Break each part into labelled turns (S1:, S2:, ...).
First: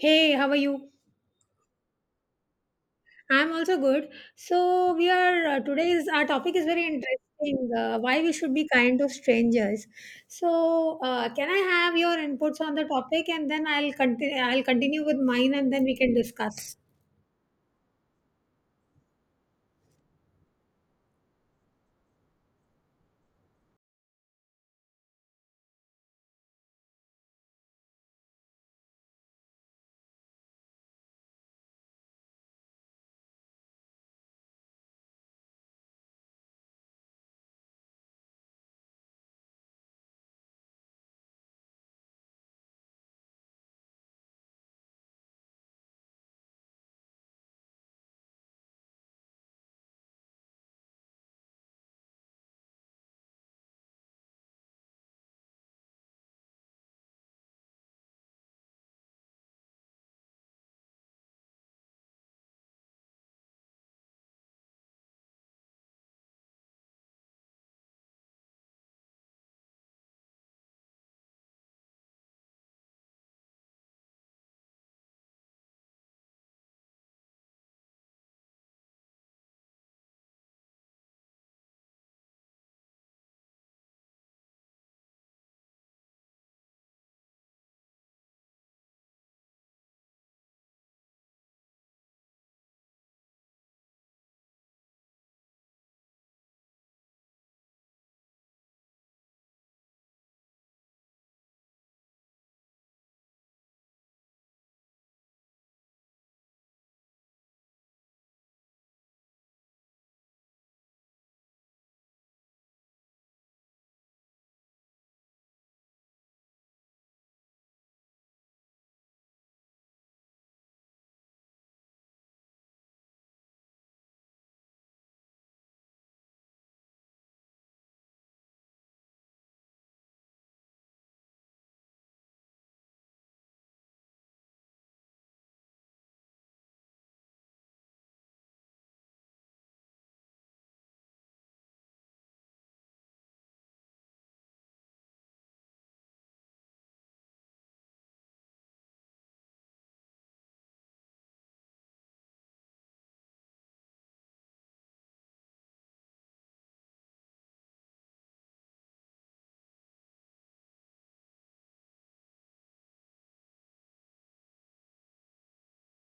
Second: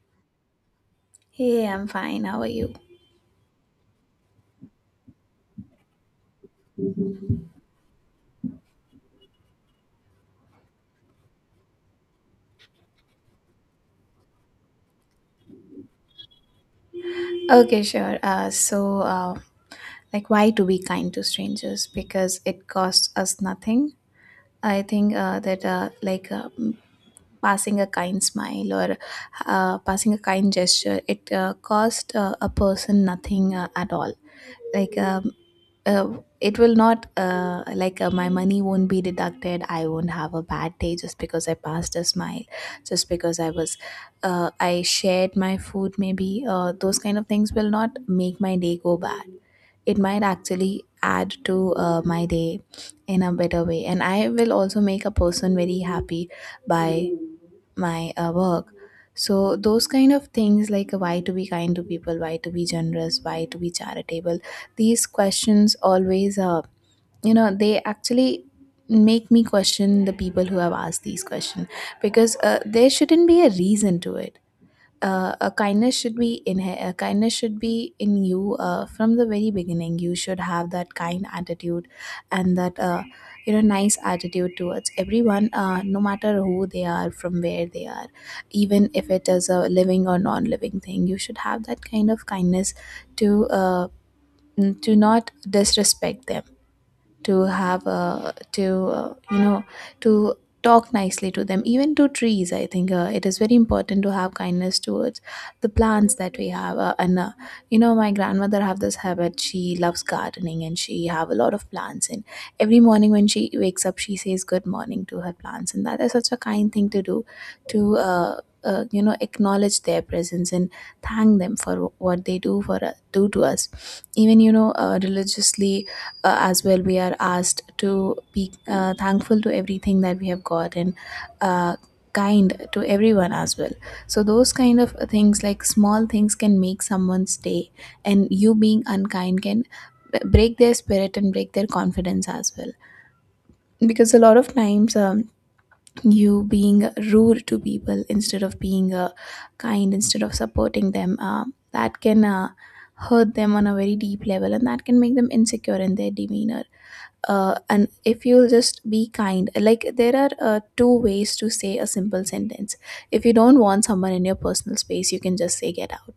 S1: Hey, how are you?
S2: Hey, I'm fine. How are you?
S1: I'm also good. So we are today's our topic is very interesting. Why we should be kind to strangers. So can I have your inputs on the topic, and then I'll continue with mine, and then we can discuss.
S2: Okay, sure. So, like, why to be kind to strangers? Because it costs us nothing. I think that, like, passing a kind smile, or passing a kind gesture, it cost a person nothing at all. Like, uh, it will not like, my money won't be deducted. I won't have a bad day just because I passed a smile, just because I was, I shared my food. Maybe those kind of things will not make my day go bad. It might actually add to my day in a better way, and I will also make a person very happy by my work. So those kind of things, like why to be kind to people, why to be generous, why to be charitable, these questions always they actually make me question the people who have asked these questions, because there shouldn't be a reason to it. A kindness should be in you from the very beginning. You should have that kind attitude, and that, nice attitude towards everyone, no matter who they are, from where they are. Even if it is a living or non-living thing, you should have that kind of kindness, to uh, to not disrespect them, to have to you know to talk nicely to them, even to trees. I think it is very important to have kindness towards the plants that we have. And you know My grandmother have this habit, she loves gardening, and she have a lot of plants, and every morning when she wakes up she says good morning to her plants, and that is such a kind thing to do, to acknowledge their presence and thank them for what they do to us. Even religiously as well, we are asked to be thankful to everything that we have got, and uh, kind to everyone as well. So those kind of things, like small things can make someone's day, and you being unkind can break their spirit and break their confidence as well, because a lot of times, you being rude to people instead of being kind, instead of supporting them, that can hurt them on a very deep level, and that can make them insecure in their demeanor. And if you'll just be kind, like there are two ways to say a simple sentence. If you don't want someone in your personal space, you can just say, get out.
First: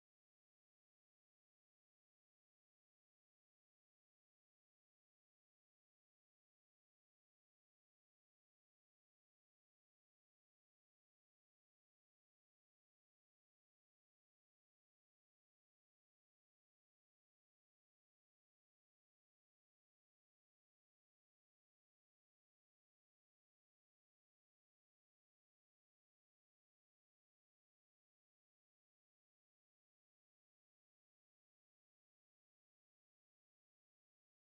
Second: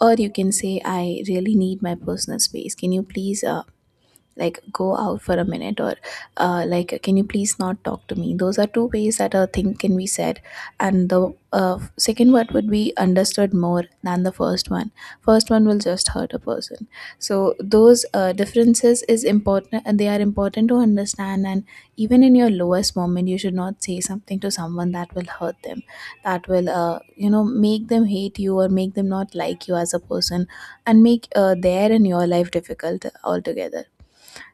S2: Or you can say, I really need my personal space, can you please like go out for a minute, or like can you please not talk to me. Those are two ways that a thing can be said, and the second one would be understood more than the first one. First one will just hurt a person. So those differences is important, and they are important to understand. And even in your lowest moment, you should not say something to someone that will hurt them, that will make them hate you, or make them not like you as a person, and make their and your life difficult altogether.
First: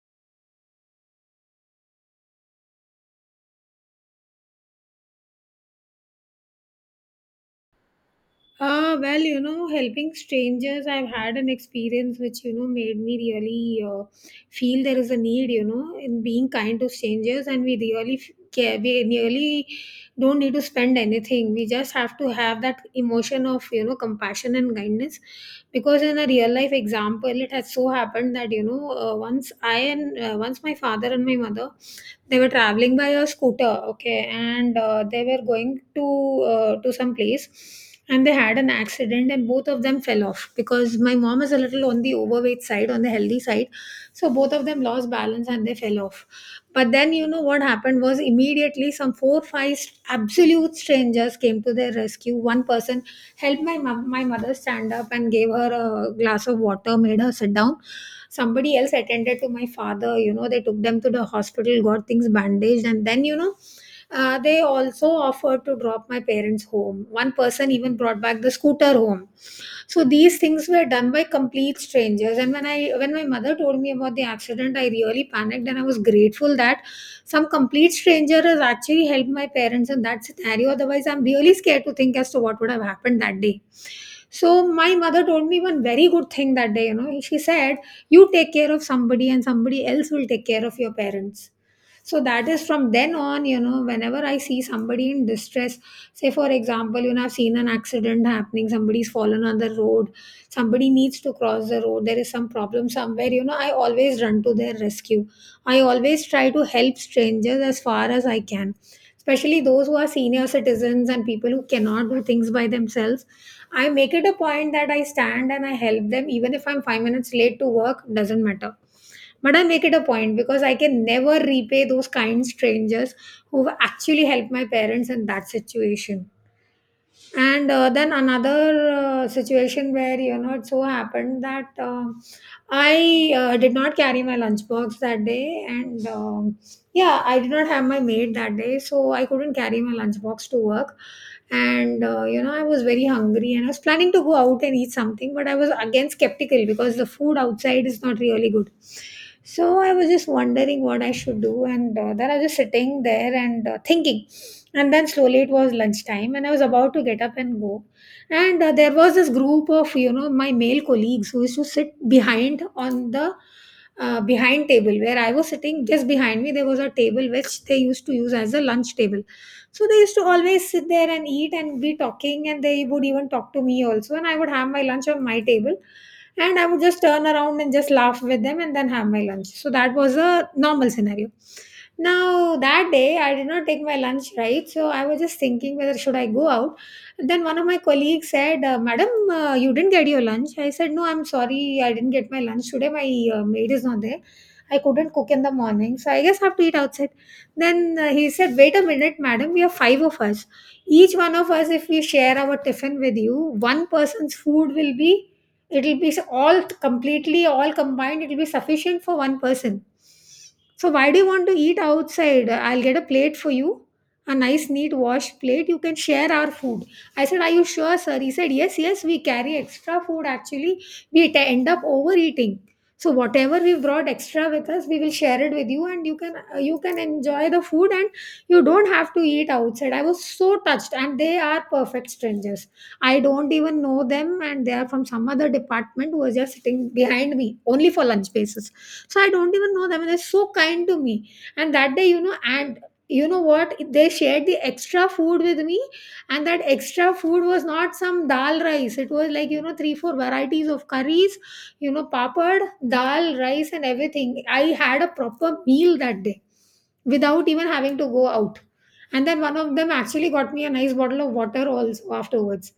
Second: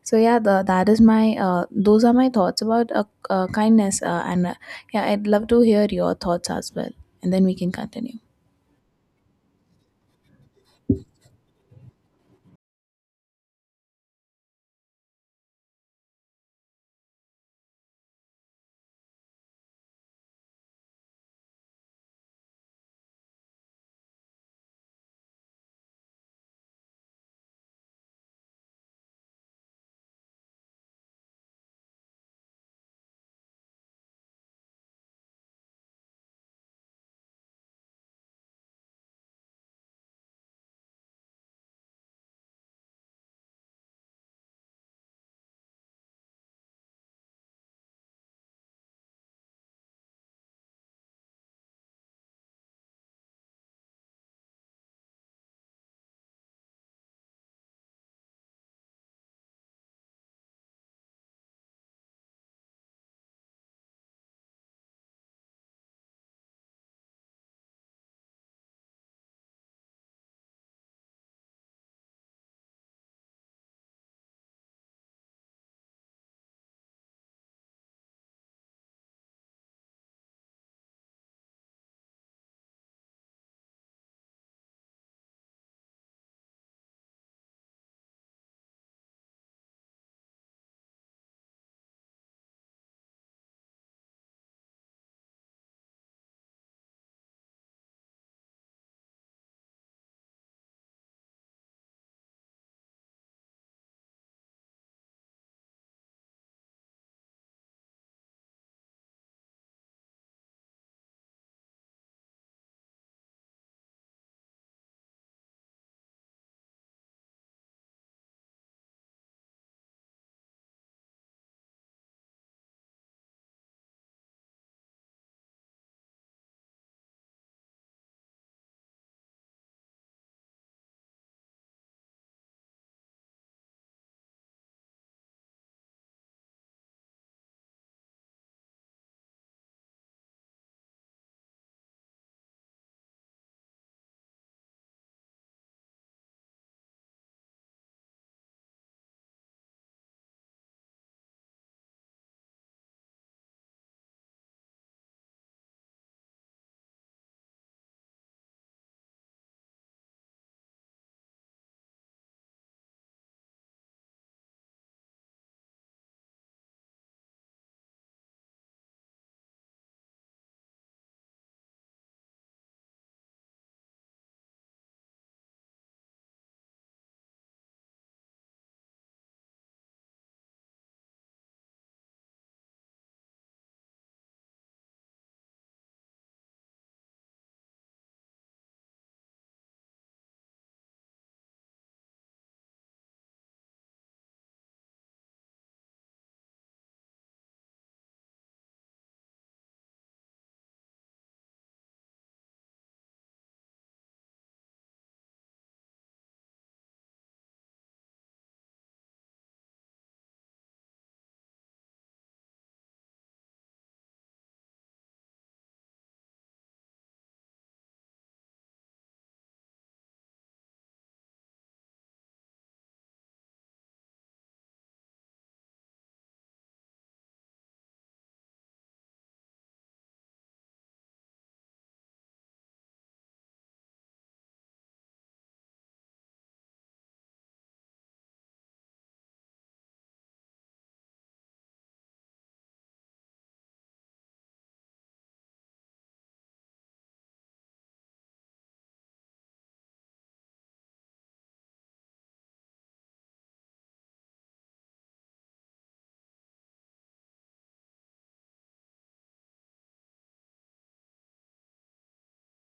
S2: So yeah, the, that is my those are my thoughts about kindness, and yeah, I'd love to hear your thoughts as well, and then we can continue.
S1: Well, you know, helping strangers, I've had an experience which, made me really feel there is a need, in being kind to strangers, and we really care, we really don't need to spend anything. We just have to have that emotion of, compassion and kindness. Because in a real life example, it has so happened that, once my father and my mother, they were traveling by a scooter, okay, and they were going to to some place, and they had an accident, and both of them fell off. Because my mom is a little on the overweight side, on the healthy side, so both of them lost balance and they fell off. But then you know what happened was, immediately some four five absolute strangers came to their rescue. One person helped my mom, my mother, stand up and gave her a glass of water, made her sit down. Somebody else attended to my father. They took them to the hospital, got things bandaged, and then they also offered to drop my parents home. One person even brought back the scooter home. So these things were done by complete strangers, and when I when my mother told me about the accident, I really panicked, and I was grateful that some complete stranger has actually helped my parents in that scenario. Otherwise, I'm really scared to think as to what would have happened that day. So my mother told me one very good thing that day. She said, you take care of somebody and somebody else will take care of your parents. So that is, from then on, whenever I see somebody in distress, say for example, I've seen an accident happening, somebody's fallen on the road, somebody needs to cross the road, there is some problem somewhere, I always run to their rescue. I always try to help strangers as far as I can, especially those who are senior citizens and people who cannot do things by themselves. I make it a point that I stand and I help them. Even if I'm 5 minutes late to work, doesn't matter, but I make it a point, because I can never repay those kind strangers who actually helped my parents in that situation. And then another situation where, it so happened that I did not carry my lunchbox that day, and yeah, I did not have my maid that day, so I couldn't carry my lunchbox to work. And I was very hungry and I was planning to go out and eat something, but I was again skeptical because the food outside is not really good. So I was just wondering what I should do, and then I was just sitting there and thinking. And then slowly it was lunchtime and I was about to get up and go. And there was this group of my male colleagues who used to sit behind on the behind table where I was sitting. Just behind me there was a table which they used to use as a lunch table. So they used to always sit there and eat and be talking, and they would even talk to me also, and I would have my lunch on my table and I would just turn around and just laugh with them and then have my lunch. So that was a normal scenario. Now that day I did not take my lunch, right? So I was just thinking whether should I go out. Then one of my colleagues said, "Madam, you didn't get your lunch." I said, "No, I'm sorry, I didn't get my lunch today. My maid is not there. I couldn't cook in the morning, so I guess I have to eat outside." Then he said, "Wait a minute, madam. We are five of us. Each one of us, if we share our tiffin with you, one person's food will be." It'll be all completely all combined. It'll be sufficient for one person. So why do you want to eat outside? I'll get a plate for you, a nice neat wash plate. You can share our food. I said, "Are you sure, sir?" He said, "Yes, yes, we carry extra food actually. We end up overeating. So whatever we brought extra with us, we will share it with you and you can you can enjoy the food and you don't have to eat outside." I was so touched, and they are perfect strangers. I don't even know them, and they are from some other department who was just sitting behind me, only for lunch basis. So I don't even know them, and they're so kind to me. And that day, and you know what? They shared the extra food with me, and that extra food was not some dal rice. It was like three, four varieties of curries, papad, dal, rice, and everything. I had a proper meal that day without even having to go out. And then one of them actually got me a nice bottle of water also afterwards.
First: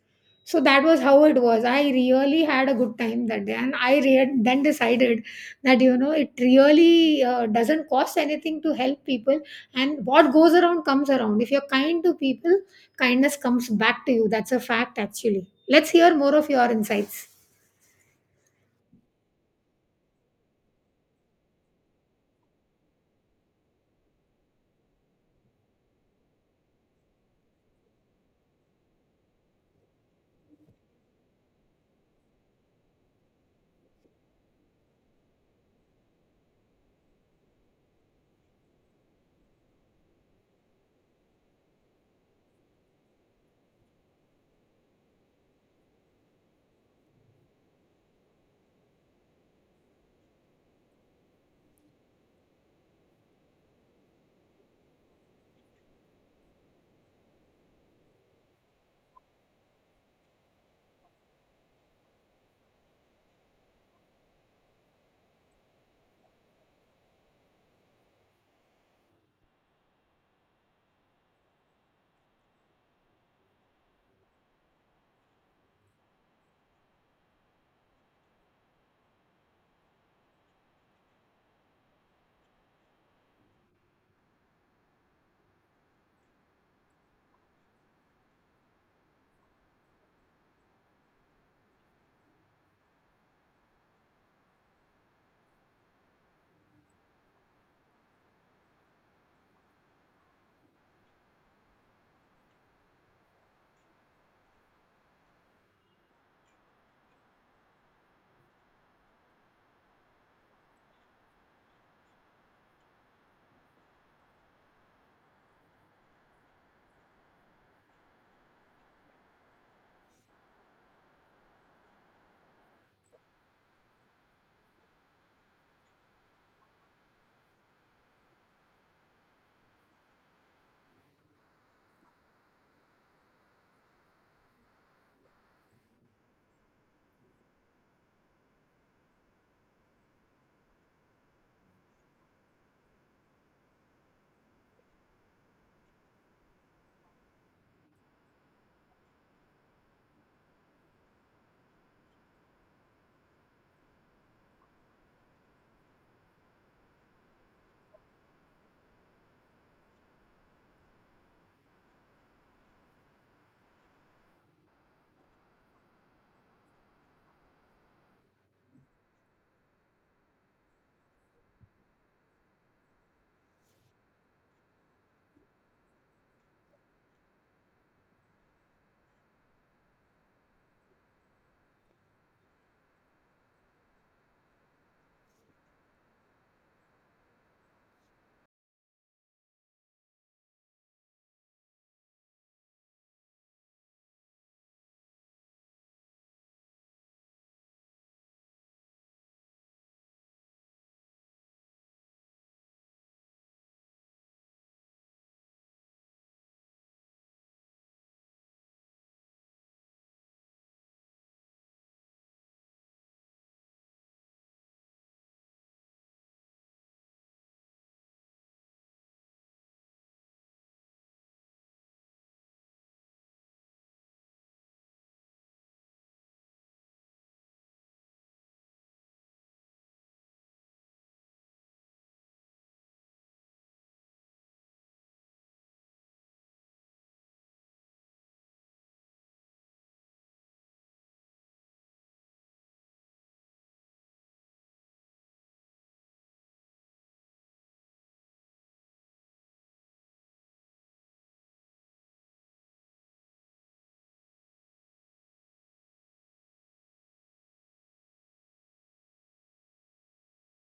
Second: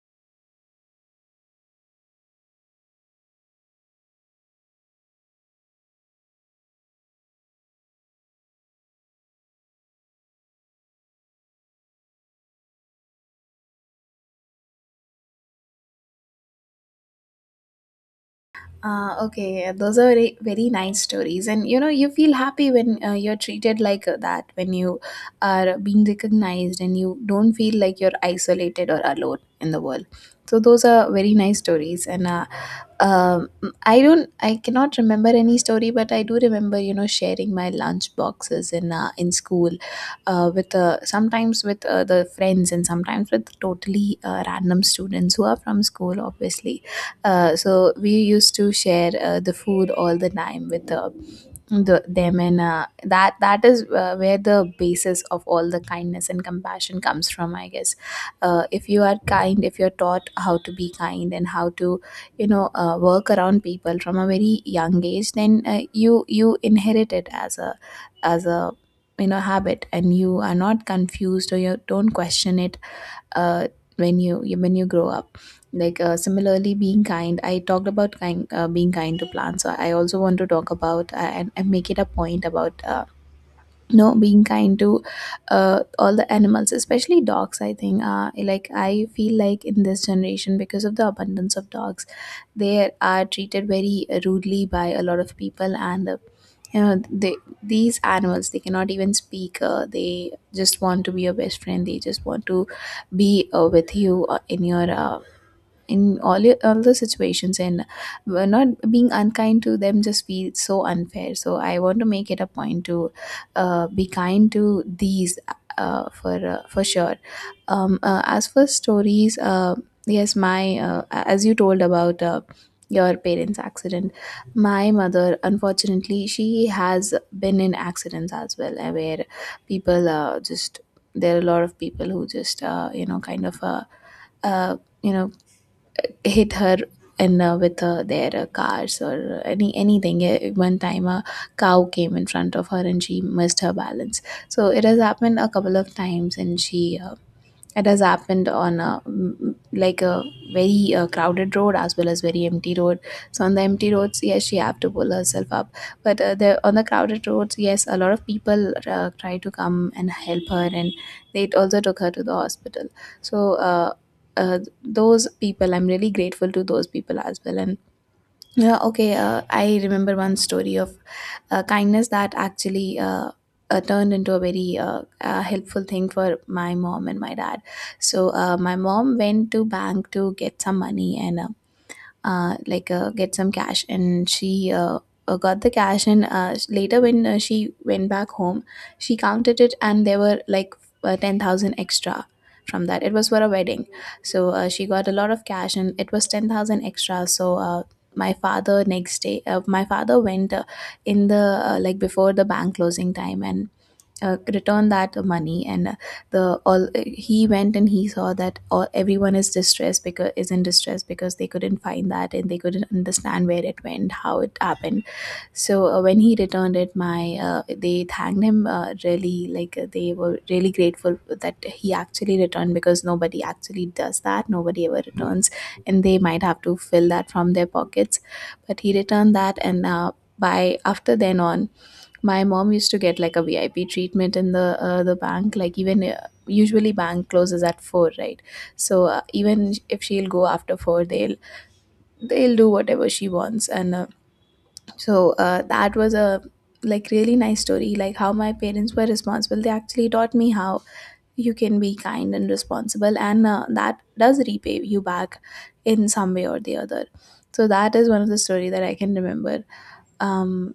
S1: So that was how it was. I really had a good time that day, and I then decided that it really doesn't cost anything to help people, and what goes around comes around. If you're kind to people, kindness comes back to you. That's a fact. Actually, let's hear more of your insights.
S2: Okay, those are very, very nice stories, and you know you feel happy when you're treated like that, when you are being recognized, and you don't feel like you're isolated or alone in the world. So those are very nice stories, and um I cannot remember any story, but I do remember, sharing my lunch boxes in in school, with sometimes with the friends, and sometimes with totally random students who are from school, obviously. So we used to share the food all the time with them, and that is where the basis of all the kindness and compassion comes from, I guess. If you are kind, if you're taught how to be kind and how to work around people from a very young age, then you inherit it as a habit, and you are not confused, or you don't question it uh, when you grow up. Like similarly being kind, I talked about kind, being kind to plants, so I also want to talk about, and make it a point about no being kind to all the animals, especially dogs. I think like I feel like in this generation, because of the abundance of dogs, they are treated very rudely by a lot of people, and they, these animals, they cannot even speak. They just want to be your best friend, they just want to be with you in all the situations, and we're not being unkind to them just feels so unfair. So I want to make it a point to be kind to these, for sure. As for stories, yes, my, as you told about your parents accident, my mother, unfortunately, she has been in accidents as well, where people, just there are a lot of people who just you know kind of uh, you know hit her in, with their cars, or anything. One time a cow came in front of her and she missed her balance. So it has happened a couple of times, and she it has happened on a, like a very crowded road, as well as very empty road. So on the empty roads, yes, she have to pull herself up. But the on the crowded roads, yes, a lot of people try to come and help her, and they also took her to the hospital. So. Those people, I'm really grateful to those people as well, and yeah, okay. I remember one story of kindness that actually turned into a very helpful thing for my mom and my dad. So my mom went to bank to get some money, and like get some cash, and she got the cash, and later when she went back home, she counted it, and there were like 10,000 extra from that. It was for a wedding. So she got a lot of cash, and it was 10,000 extra. So my father, next day, my father went in the like before the bank closing time, and return that money, and the all he went, and he saw that all everyone is distressed, because is in distress, because they couldn't find that, and they couldn't understand where it went, how it happened. So when he returned it, my they thanked him really, like they were really grateful that he actually returned, because nobody actually does that, nobody ever returns, and they might have to fill that from their pockets. But he returned that, and by after then on, my mom used to get like a VIP treatment in the bank. Like, even usually bank closes at four, right? So even if she'll go after four, they'll do whatever she wants. And that was a like really nice story. Like how my parents were responsible. They actually taught me how you can be kind and responsible, and that does repay you back in some way or the other. So that is one of the story that I can remember. Um,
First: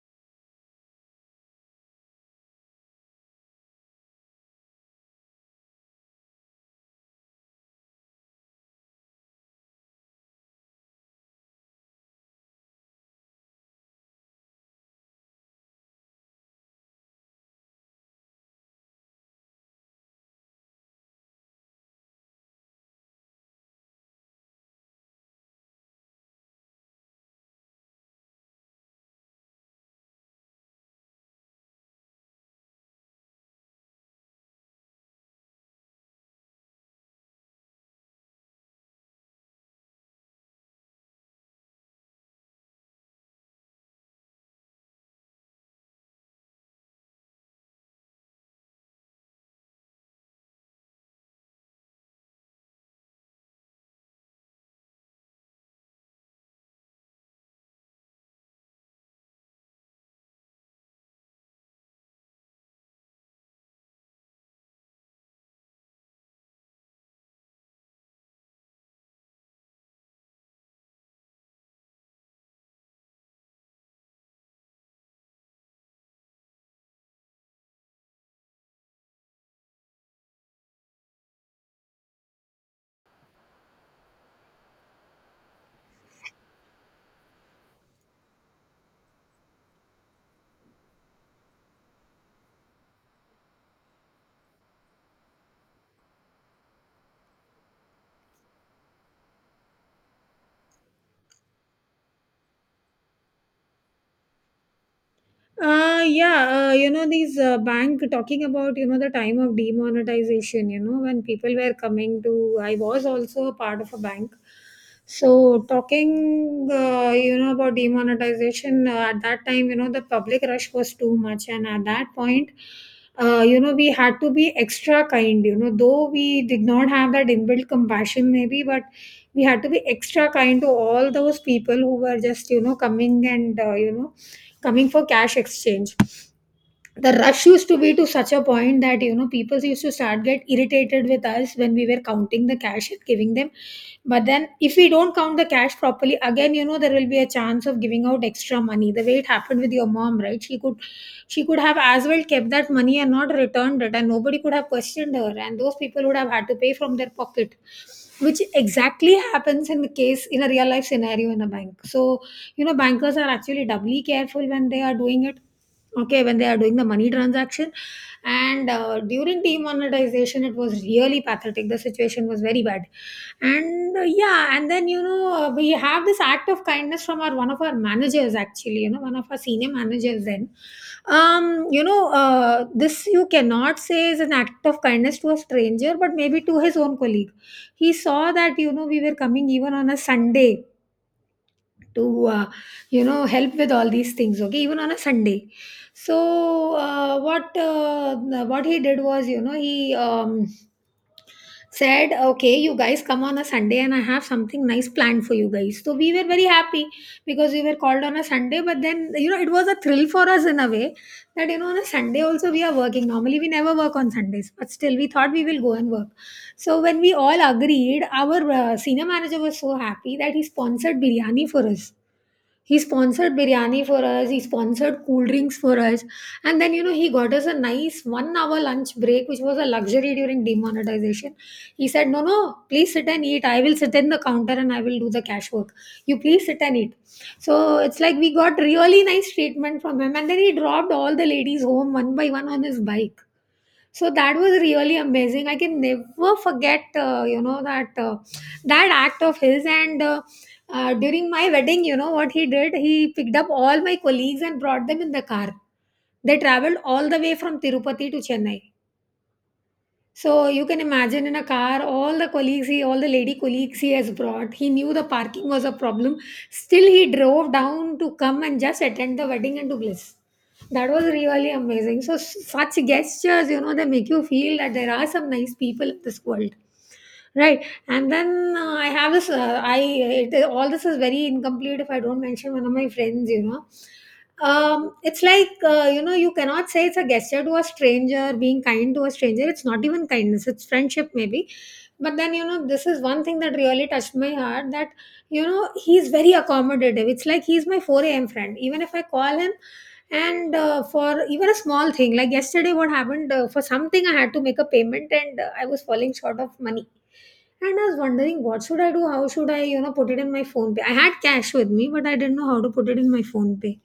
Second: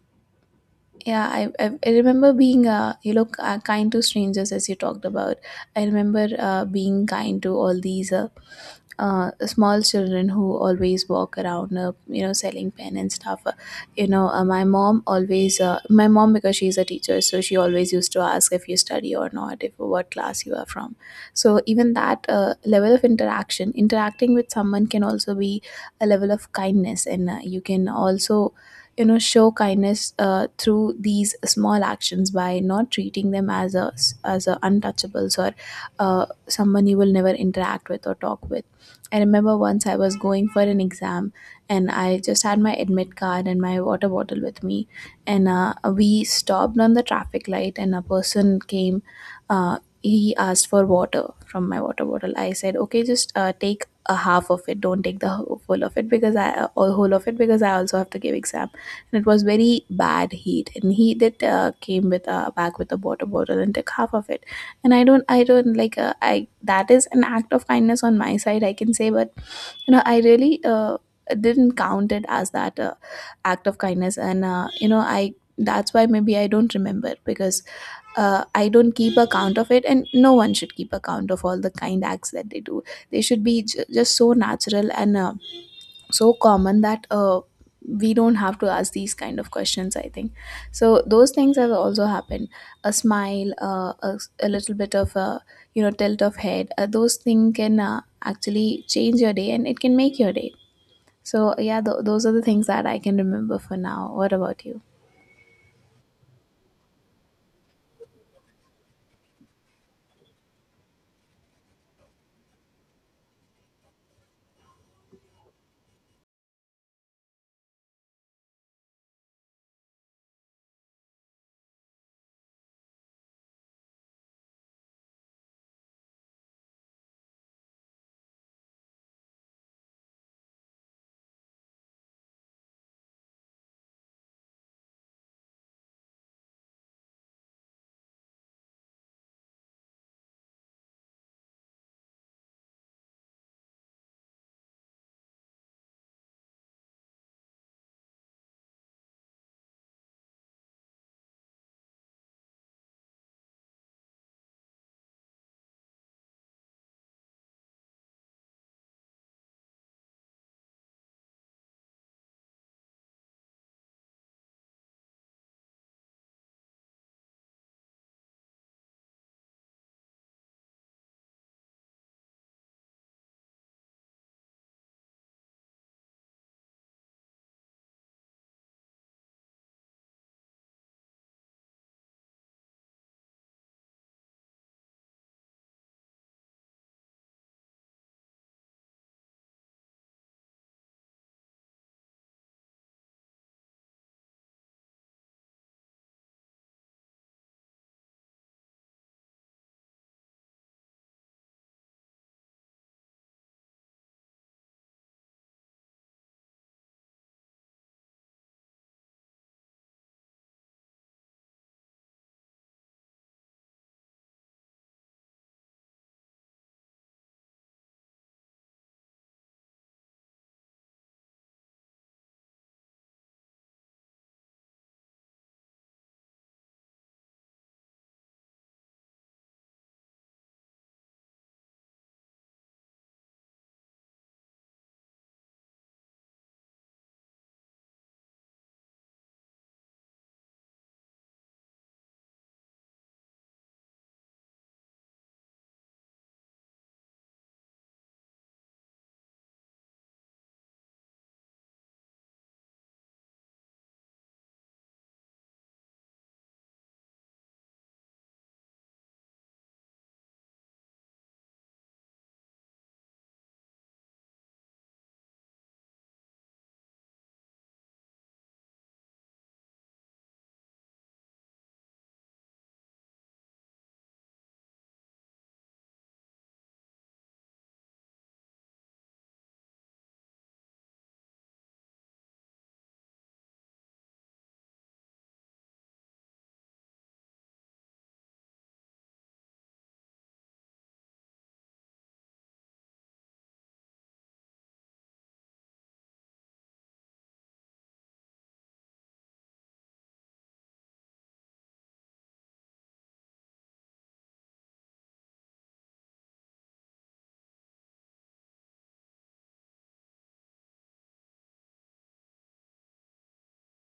S2: yeah, I remember being, kind to strangers as you talked about. I remember being kind to all these small children who always walk around, selling pen and stuff. My mom, because she's a teacher, so she always used to ask if you study or not, if what class you are from. So even that level of interaction, interacting with someone can also be a level of kindness, and you can also, you know, show kindness through these small actions by not treating them as a untouchables or someone you will never interact with or talk with. I remember once I was going for an exam, and I just had my admit card and my water bottle with me. And We stopped on the traffic light and a person came. He asked for water from my water bottle. I said, okay, just take a half of it, don't take the whole of it, because I also have to give exam. And it was very bad heat, and he did came with a back with a water bottle and took half of it. And I don't like I, that is an act of kindness on my side, I can say, but you know, I really didn't count it as that act of kindness. And I, that's why maybe I don't remember, because I don't keep a count of it, and no one should keep a count of all the kind acts that they do. They should be just so natural, and so common that we don't have to ask these kind of questions, I think. So those things have also happened. A smile, a little bit of a, you know, tilt of head, those things can actually change your day and it can make your day. So yeah, those are the things that I can remember for now. What about you?
S1: Yeah, these bank, talking about, the time of demonetization, when people were coming to, I was also a part of a bank. So, talking, about demonetization, at that time, the public rush was too much. And at that point, we had to be extra kind, though we did not have that inbuilt compassion, maybe, but we had to be extra kind to all those people who were just, coming and, coming for cash exchange. The rush used to be to such a point that people used to start get irritated with us when we were counting the cash and giving them. But then if we don't count the cash properly, again, there will be a chance of giving out extra money, the way it happened with your mom, right? She could have as well kept that money and not returned it, and nobody could have questioned her, and those people would have had to pay from their pocket, which exactly happens in the case, in a real life scenario, in a bank. So bankers are actually doubly careful when they are doing it, okay, when they are doing the money transaction. And during demonetization it was really pathetic, the situation was very bad. And yeah, and then we have this act of kindness from our one of our managers, actually, one of our senior managers then. um this, you cannot say, is an act of kindness to a stranger, but maybe to his own colleague. He saw that we were coming even on a Sunday to uh, help with all these things, okay, even on a Sunday. So uh, what uh, what he did was, he said, okay, you guys come on a Sunday and I have something nice planned for you guys. So we were very happy because we were called on a Sunday, but then it was a thrill for us in a way that on a Sunday also we are working. Normally we never work on Sundays, but still we thought we will go and work. So when we all agreed, our senior manager was so happy that he sponsored biryani for us. He sponsored biryani for us. He sponsored cool drinks for us. And then, he got us a nice one hour lunch break, which was a luxury during demonetization. He said, "No, no, please sit and eat. I will sit in the counter and I will do the cash work. You please sit and eat." So it's like we got really nice treatment from him. And then he dropped all the ladies home one by one on his bike, so that was really amazing. I can never forget that that act of his. And During my wedding, you know what he did? He picked up all my colleagues and brought them in the car. They traveled all the way from Tirupati to Chennai. So you can imagine, in a car, all the colleagues, all the lady colleagues he has brought. He knew the parking was a problem. Still, he drove down to come and just attend the wedding and to bliss. That was really amazing. So such gestures, you know, they make you feel that there are some nice people in this world, right? And then I have this I it, all this is very incomplete if I don't mention one of my friends, you know. It's like, you know, you cannot say it's a gesture to a stranger. Being kind to a stranger, it's not even kindness, it's friendship maybe. But then, you know, this is one thing that really touched my heart, that, you know, he's very accommodative. It's like he's my 4 a.m. friend. Even if I call him, and for even a small thing, like yesterday what happened, for something I had to make a payment and I was falling short of money, and I was wondering, what should I do? How should I, you know, put it in my phone pay? I had cash with me, but I didn't know how to put it in my phone pay.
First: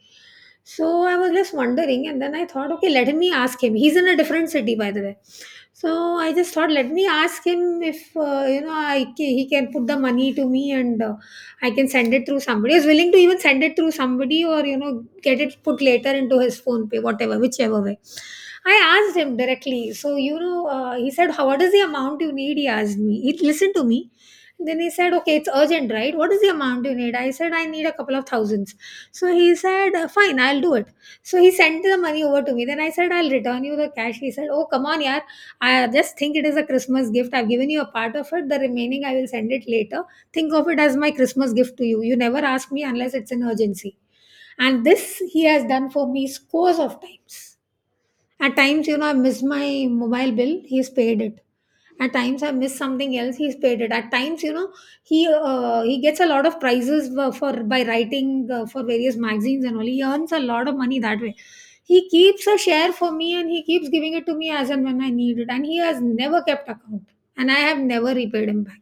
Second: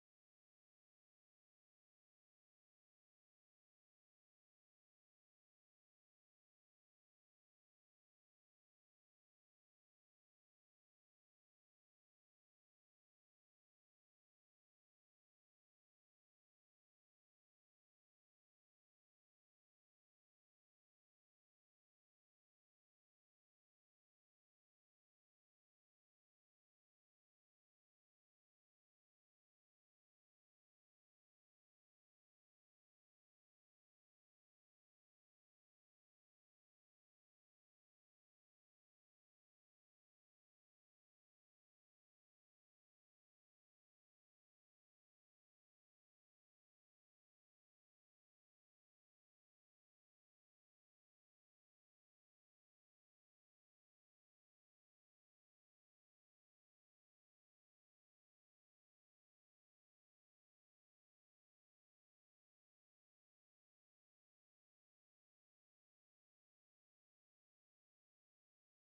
S1: So I was just wondering, and then I thought, okay, let me ask him. He's in a different city, by the way. So I just thought, let me ask him if, you know, he can put the money to me, and I can send it through somebody. I was willing to even send it through somebody or, you know, get it put later into his phone pay, whatever, whichever way. I asked him directly. So, you know, he said, how, what is the amount you need? He asked me. He listened to me. Then he said, okay, it's urgent, right? What is the amount you need? I said, I need a couple of thousands. So he said, fine, I'll do it. So he sent the money over to me. Then I said, I'll return you the cash. He said, oh, come on, yaar. I just think it is a Christmas gift. I've given you a part of it. The remaining I will send it later. Think of it as my Christmas gift to you. You never ask me unless it's an urgency. And this he has done for me scores of times. At times, you know, I miss my mobile bill, he's paid it. At times, I miss something else, he's paid it. At times, you know, he gets a lot of prizes for by writing for various magazines and all. He earns a lot of money that way. He keeps a share for me and he keeps giving it to me as and when I need it. And he has never kept account, and I have never repaid him back.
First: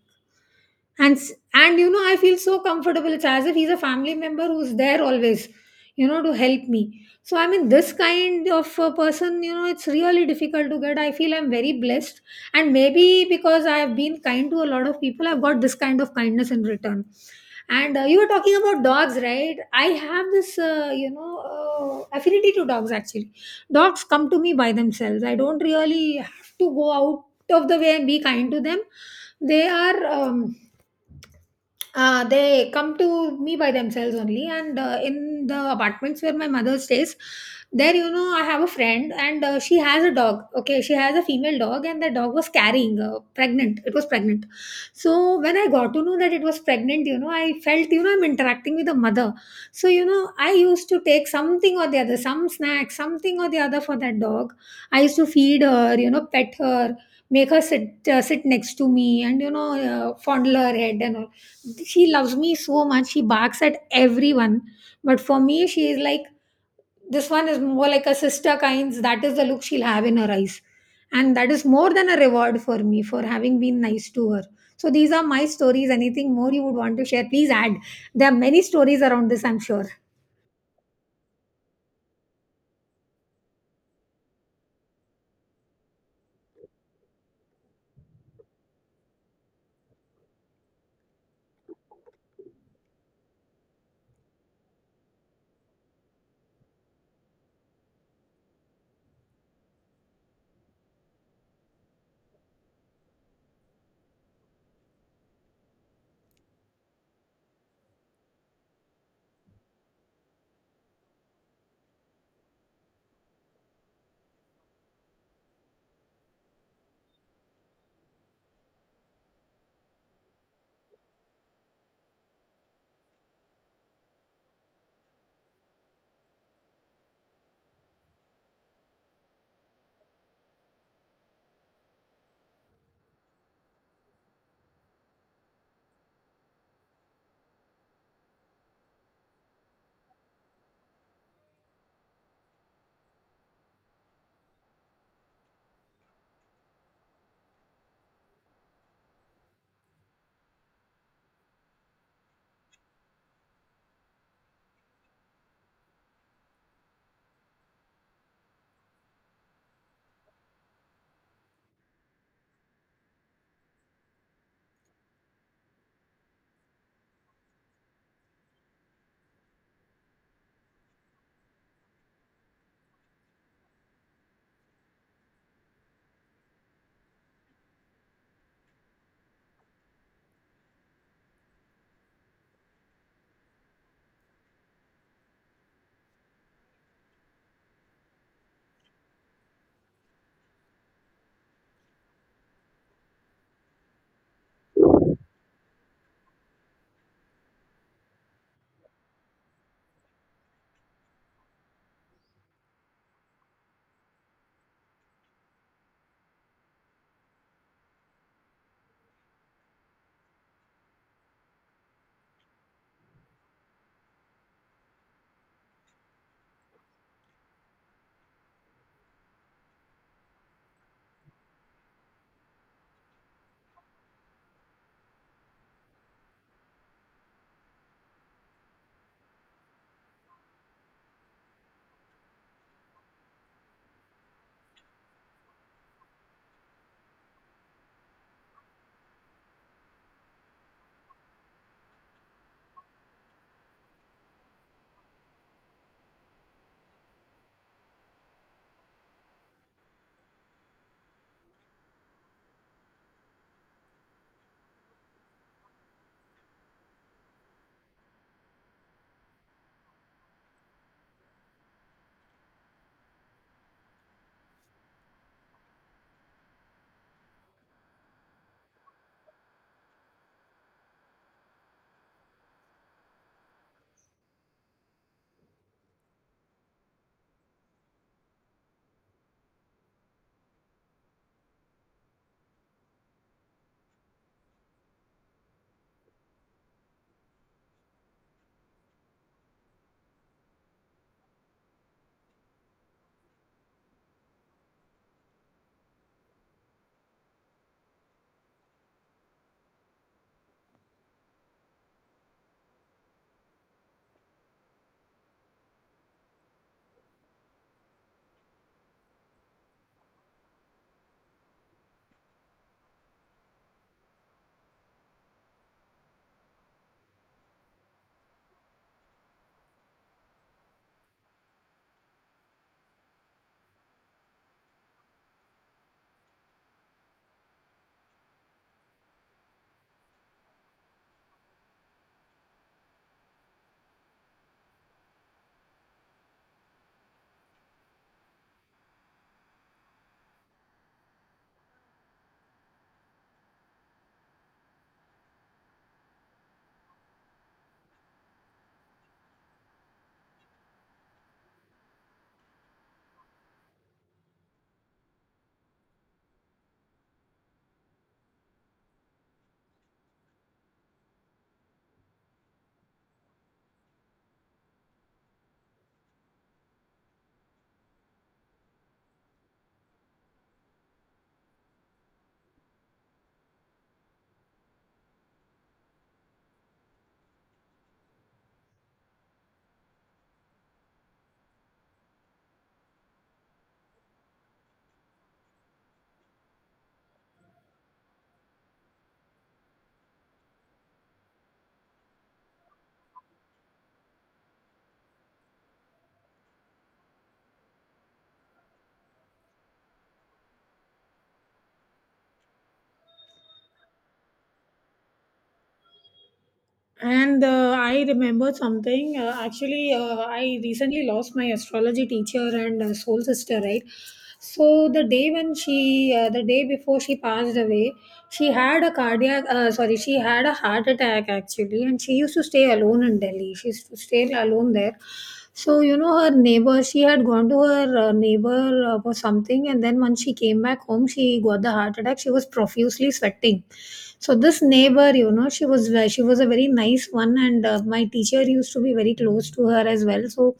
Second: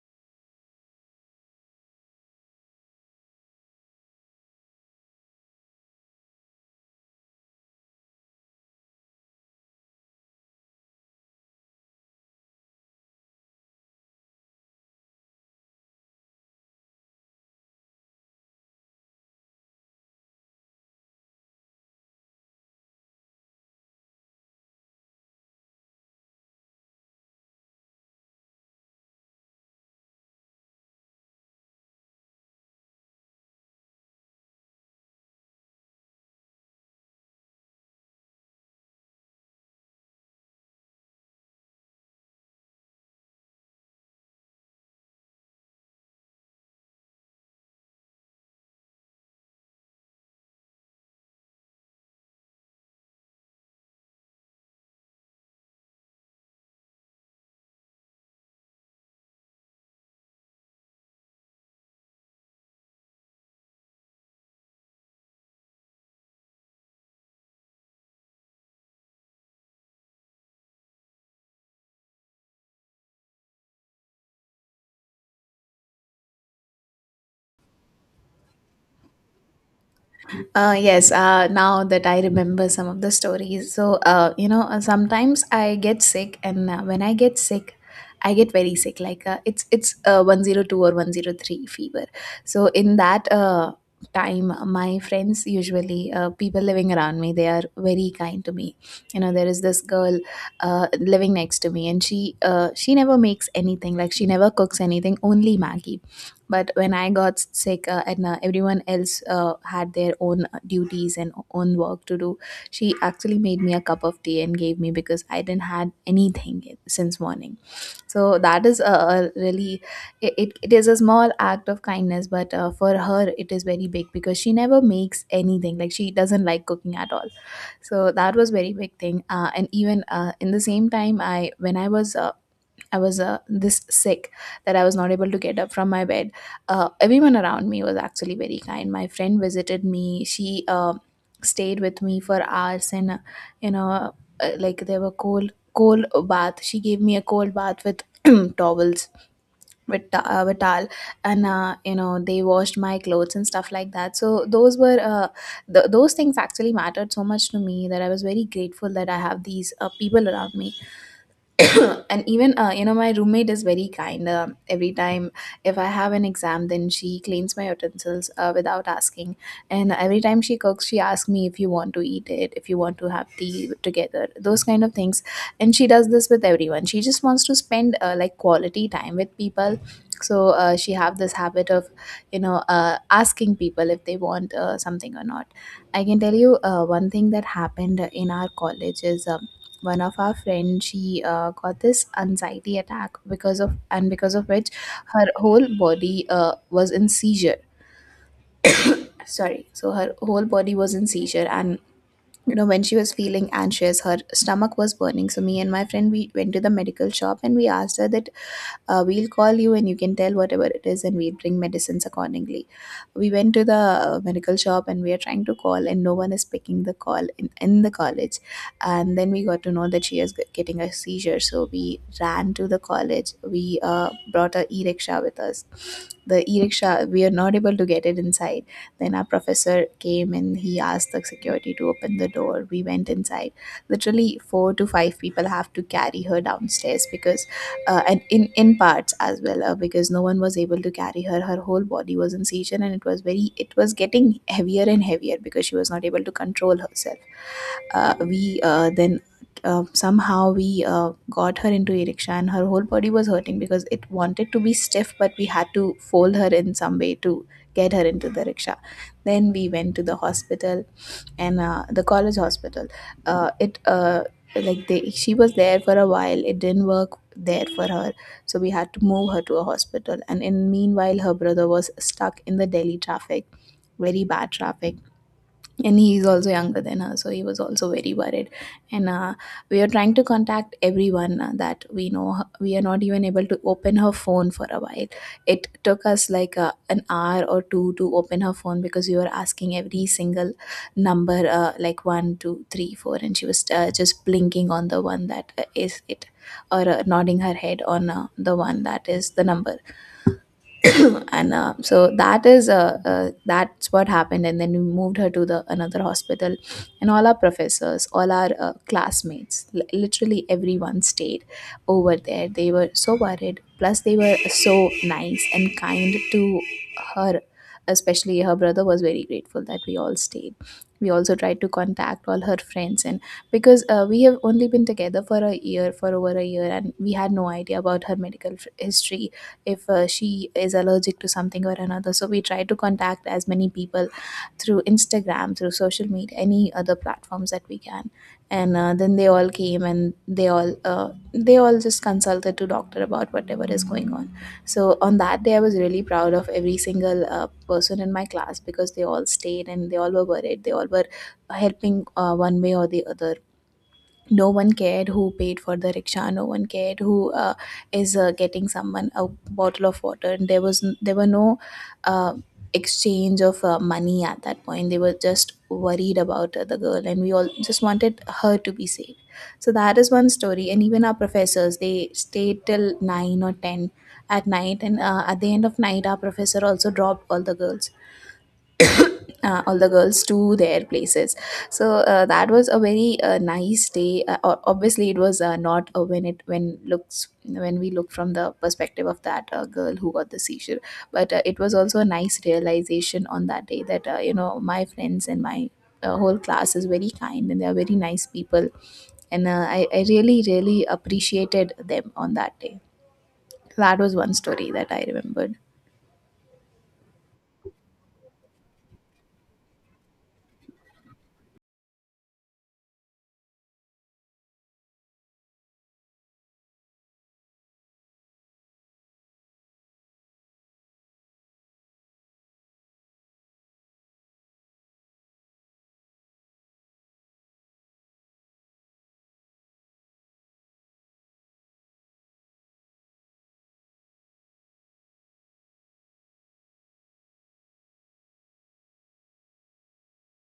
S1: And s- and you know, I feel so comfortable. It's as if he's a family member who's there always, you know, to help me. So I mean, this kind of a person, you know, it's really difficult to get. I feel I'm very blessed. And maybe because I have been kind to a lot of people, I've got this kind of kindness in return. And you were talking about dogs, right? I have this, you know, affinity to dogs actually. Dogs come to me by themselves. I don't really have to go out of the way and be kind to them. they are um, they come to me by themselves only. And In the apartments where my mother stays, there, you know, I have a friend, and she has a dog. Okay, she has a female dog, and the dog was carrying, pregnant, it was pregnant. So when I got to know that it was pregnant, you know, I felt, you know, I'm interacting with a mother. So, you know, I used to take something or the other, some snack, something or the other for that dog. I used to feed her, you know, pet her, make her sit, sit next to me, and, you know, fondle her head and all. She loves me so much. She barks at everyone, but for me, she is like, this one is more like a sister kinds. That is the look she'll have in her eyes. And that is more than a reward for me for having been nice to her. So these are my stories. Anything more you would want to share, please add. There are many stories around this, I'm sure.
S2: Yes, now that I remember some of the stories. So, sometimes I get sick, and when I get sick, I get very sick. Like it's 102 or 103 fever. So in that time, my friends, usually people living around me, they are very kind to me. You know, there is this girl living next to me, and she never makes anything. Like she never cooks anything, only Maggie. But when I got sick, and everyone else had their own duties and own work to do, she actually made me a cup of tea and gave me, because I didn't had anything since morning. So that is a really, it is a small act of kindness, but for her it is very big, because she never makes anything, like she doesn't like cooking at all. So that was very big thing. Uh, and even uh, in the same time I was this sick that I was not able to get up from my bed. Everyone around me was actually very kind. My friend visited me. She stayed with me for hours, and you know, like there were cold bath. She gave me a cold bath with towels with with towel, and, you know, they washed my clothes and stuff like that. So those were those things actually mattered so much to me that I was very grateful that I have these people around me. And even my roommate is very kind. Every time if I have an exam, then she cleans my utensils without asking. And every time she cooks, she asks me if you want to eat it, if you want to have tea together, those kind of things. And she does this with everyone. She just wants to spend like quality time with people. So she have this habit of, you know, asking people if they want something or not. I can tell you one thing that happened in our college is, one of our friends, she got this anxiety attack because of, and because of which her whole body was in seizure. Sorry, so her whole body was in seizure, and you know, when she was feeling anxious, her stomach was burning. So me and my friend, we went to the medical shop, and we asked her that we'll call you and you can tell whatever it is and we'll bring medicines accordingly. We went to the medical shop, and we are trying to call, and no one is picking the call in the college. And then we got to know that she is getting a seizure. So we ran to the college. We brought a e-rickshaw with us. The e-rickshaw we are not able to get it inside. Then our professor came and he asked the security to open the door. We went inside. Literally four to five people have to carry her downstairs because and in parts as well, because no one was able to carry her. Her whole body was in seizure and it was very, it was getting heavier and heavier because she was not able to control herself. We Then, somehow we got her into eriksha, and her whole body was hurting because it wanted to be stiff, but we had to fold her in some way to get her into the rickshaw. Then we went to the hospital, and the college hospital, it like they, she was there for a while. It didn't work there for her, so we had to move her to a hospital. And in meanwhile, her brother was stuck in the Delhi traffic, very bad traffic. And he's also younger than her, so he was also very worried. And we are trying to contact everyone that we know. We are not even able to open her phone for a while. It took us like an hour or two to open her phone, because we were asking every single number, like 1 2 3 4, and she was just blinking on the one that is it, or nodding her head on the one that is the number. and So that is that's what happened. And then we moved her to the another hospital, and all our professors, all our classmates, literally everyone stayed over there. They were so worried, plus they were so nice and kind to her. Especially her brother was very grateful that we all stayed. We also tried to contact all her friends, and because we have only been together for a year, for over a year, and we had no idea about her medical history, if she is allergic to something or another. So we try to contact as many people through Instagram, through social media, any other platforms that we can. And then they all came and they all they all just consulted to doctor about whatever is going on. So on that day, I was really proud of every single person in my class, because they all stayed and they all were worried. They all were helping one way or the other. No one cared who paid for the rickshaw, no one cared who is getting someone a bottle of water, and there was there were no uh, exchange of money at that point. They were just worried about the girl, and we all just wanted her to be safe. So that is one story. And even our professors, they stayed till 9 or 10 at night. And at the end of night, our professor also dropped all the girls, all the girls to their places. So that was a very nice day. Obviously it was not when we look from the perspective of that girl who got the seizure, but it was also a nice realization on that day that, you know, my friends and my whole class is very kind and they are very nice people. And I really really appreciated them on that day. That was one story that I remembered.
S1: And I remembered something. Actually, I recently lost my astrology teacher and soul sister, right? So the day when she, the day before she passed away, she had a she had a heart attack actually, and she used to stay alone in Delhi. She used to stay alone there. So, you know, her neighbor, she had gone to her neighbor for something, and then when she came back home, she got the heart attack. She was profusely sweating. So this neighbor, you know, she was a very nice one, and my teacher used to be very close to her as well. So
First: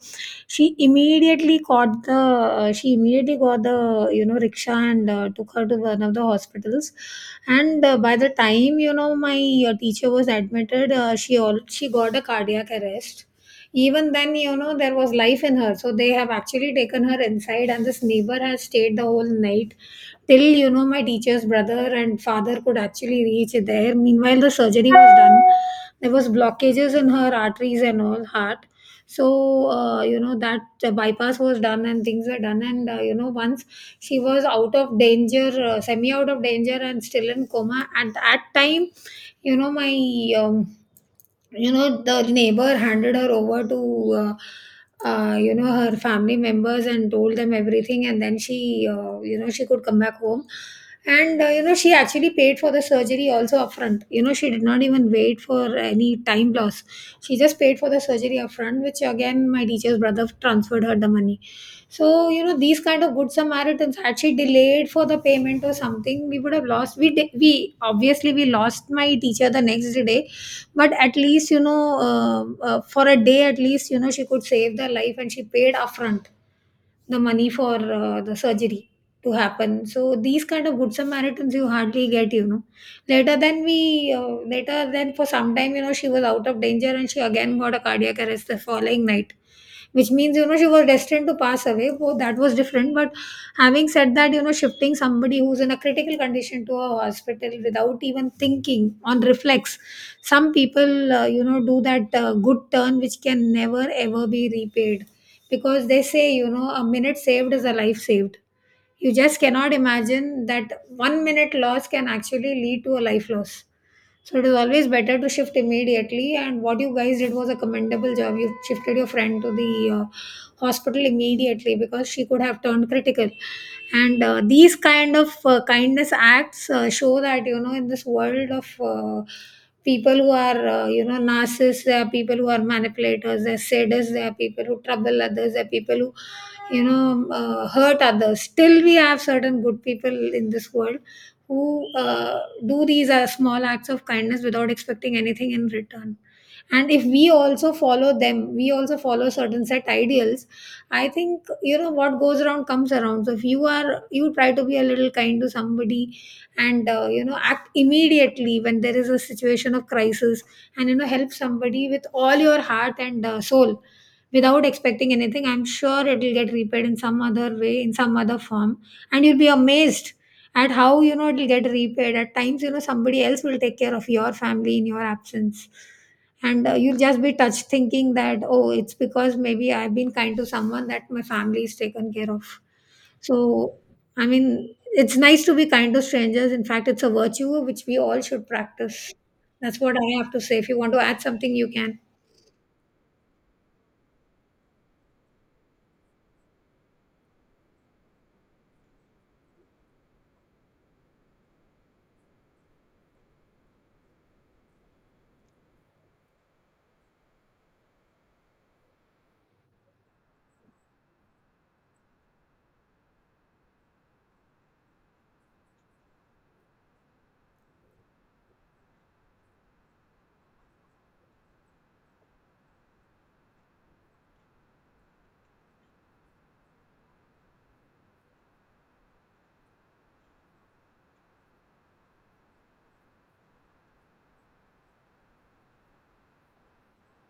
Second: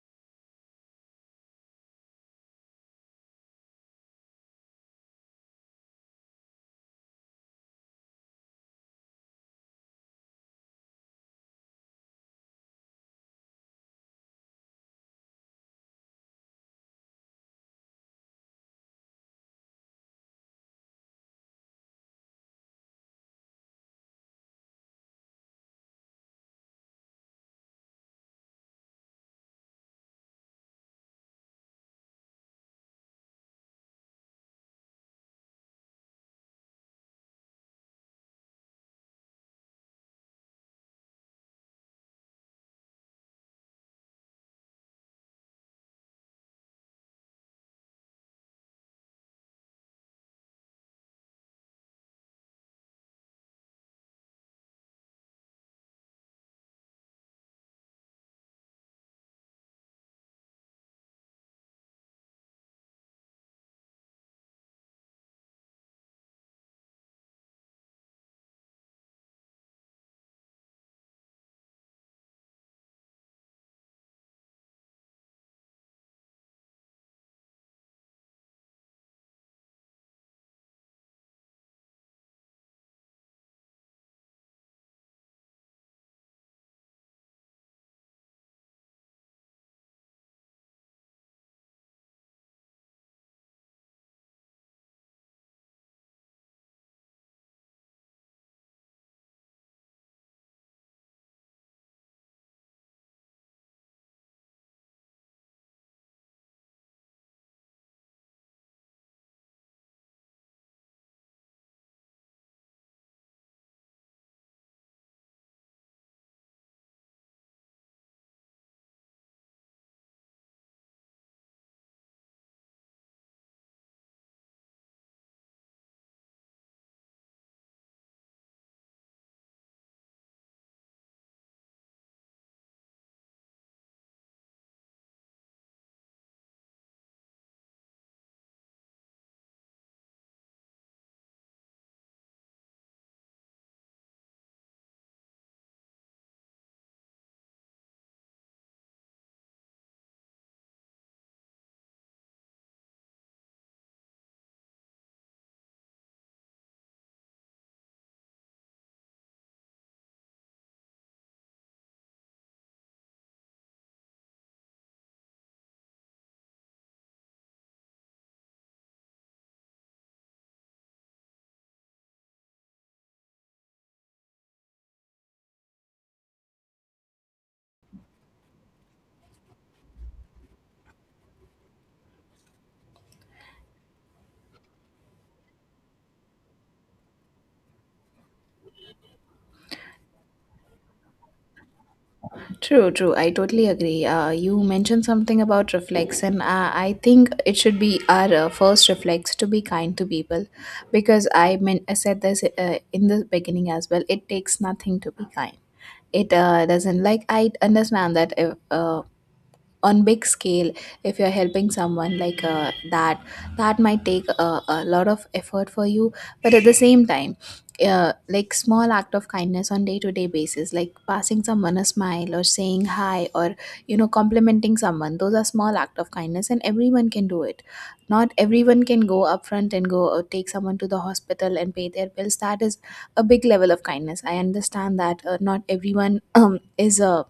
S1: she immediately got the, you know, rickshaw and took her to one of the hospitals. And by the time, you know, my teacher was admitted, she got a cardiac arrest. Even then, you know, there was life in her, so they have actually taken her inside, and this neighbor has stayed the whole night till, you know, my teacher's brother and father could actually reach there. Meanwhile, the surgery was done. There was blockages in her arteries and all heart. So you know, that the bypass was done and things were done. And you know, once she was out of danger, semi out of danger and still in coma at that time, you know, my you know, the neighbor handed her over to you know, her family members, and told them everything, and then she, you know, she could come back home. And you know, she actually paid for the surgery also upfront, you know. She did not even wait for any time loss. She just paid for the surgery upfront, which again my teacher's brother transferred her the money. So, you know, these kind of good Samaritans. Had she delayed for the payment or something, we would have lost. We obviously we lost my teacher the next day. But at least, you know, for a day at least, you know, she could save their life, and she paid upfront the money for the surgery to happen. So these kind of good Samaritans you hardly get, you know. Later then, for some time, you know, she was out of danger, and she again got a cardiac arrest the following night, which means, you know, she was destined to pass away. Oh, that was different. But having said that, you know, shifting somebody who's in a critical condition to a hospital without even thinking, on reflex, some people, you know, do that good turn, which can never ever be repaid, because they say, you know, a minute saved is a life saved. You just cannot imagine that one minute loss can actually lead to a life loss. So it is always better to shift immediately. And what you guys did was a commendable job. You shifted your friend to the hospital immediately, because she could have turned critical. And these kind of kindness acts show that, you know, in this world of people who are, you know, narcissists, there are people who are manipulators, there are sadists, there are people who trouble others, there are people who, you know, hurt others. Still, we have certain good people in this world who do these small acts of kindness without expecting anything in return. And if we also follow them, we also follow certain set ideals. I think, you know, what goes around comes around. So if you are, you try to be a little kind to somebody, and you know, act immediately when there is a situation of crisis, and, you know, help somebody with all your heart and soul, without expecting anything, I'm sure it will get repaid in some other way, in some other form. And you'll be amazed, and how, you know, it'll get repaid. At times, you know, somebody else will take care of your family in your absence, and you'll just be touched, thinking that, oh, it's because maybe I've been kind to someone that my family is taken care of. So I mean, it's nice to be kind to strangers. In fact, it's a virtue which we all should practice. That's what I have to say. If you want to add something, you can.
S2: True, true. I totally agree. You mentioned something about reflex, and I think it should be our first reflex to be kind to people, because, I mean, I said this in the beginning as well. It takes nothing to be kind. It doesn't, like, I understand that if, on big scale, if you're helping someone like that, that might take a lot of effort for you. But at the same time, like small act of kindness on day to day basis, like passing someone a smile or saying hi, or, you know, complimenting someone, those are small act of kindness and everyone can do it. Not everyone can go upfront and go take someone to the hospital and pay their bills. That is a big level of kindness. I understand that not everyone, is a,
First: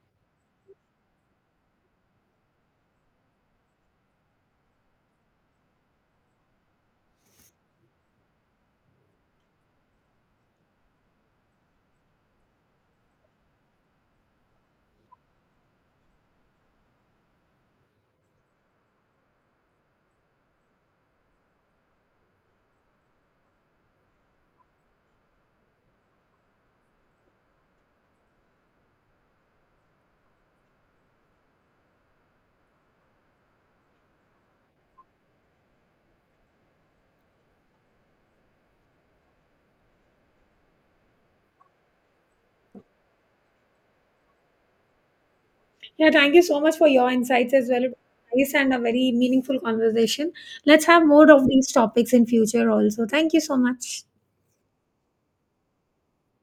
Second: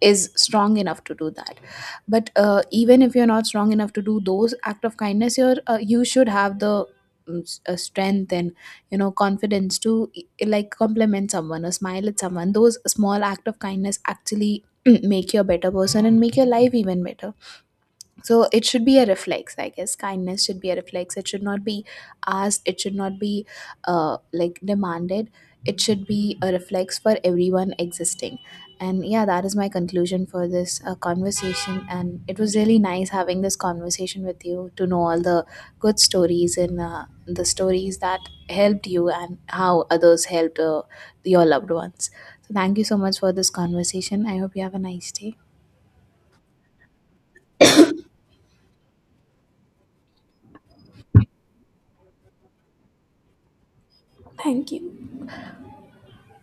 S2: is strong enough to do that. But even if you're not strong enough to do those act of kindness, you're you should have the strength and, you know, confidence to like compliment someone or smile at someone. Those small act of kindness actually make you a better person and make your life even better. So it should be a reflex, I guess. Kindness should be a reflex. It should not be asked. It should not be like demanded. It should be a reflex for everyone existing. And yeah, that is my conclusion for this conversation. And it was really nice having this conversation with you, to know all the good stories, and the stories that helped you and how others helped your loved ones. So thank you so much for this conversation. I hope you have a nice day.
S1: Yeah, thank you so much for your insights as well. It was nice and a very meaningful conversation. Let's have more of these topics in future also. Thank you so much.
S2: Thank you.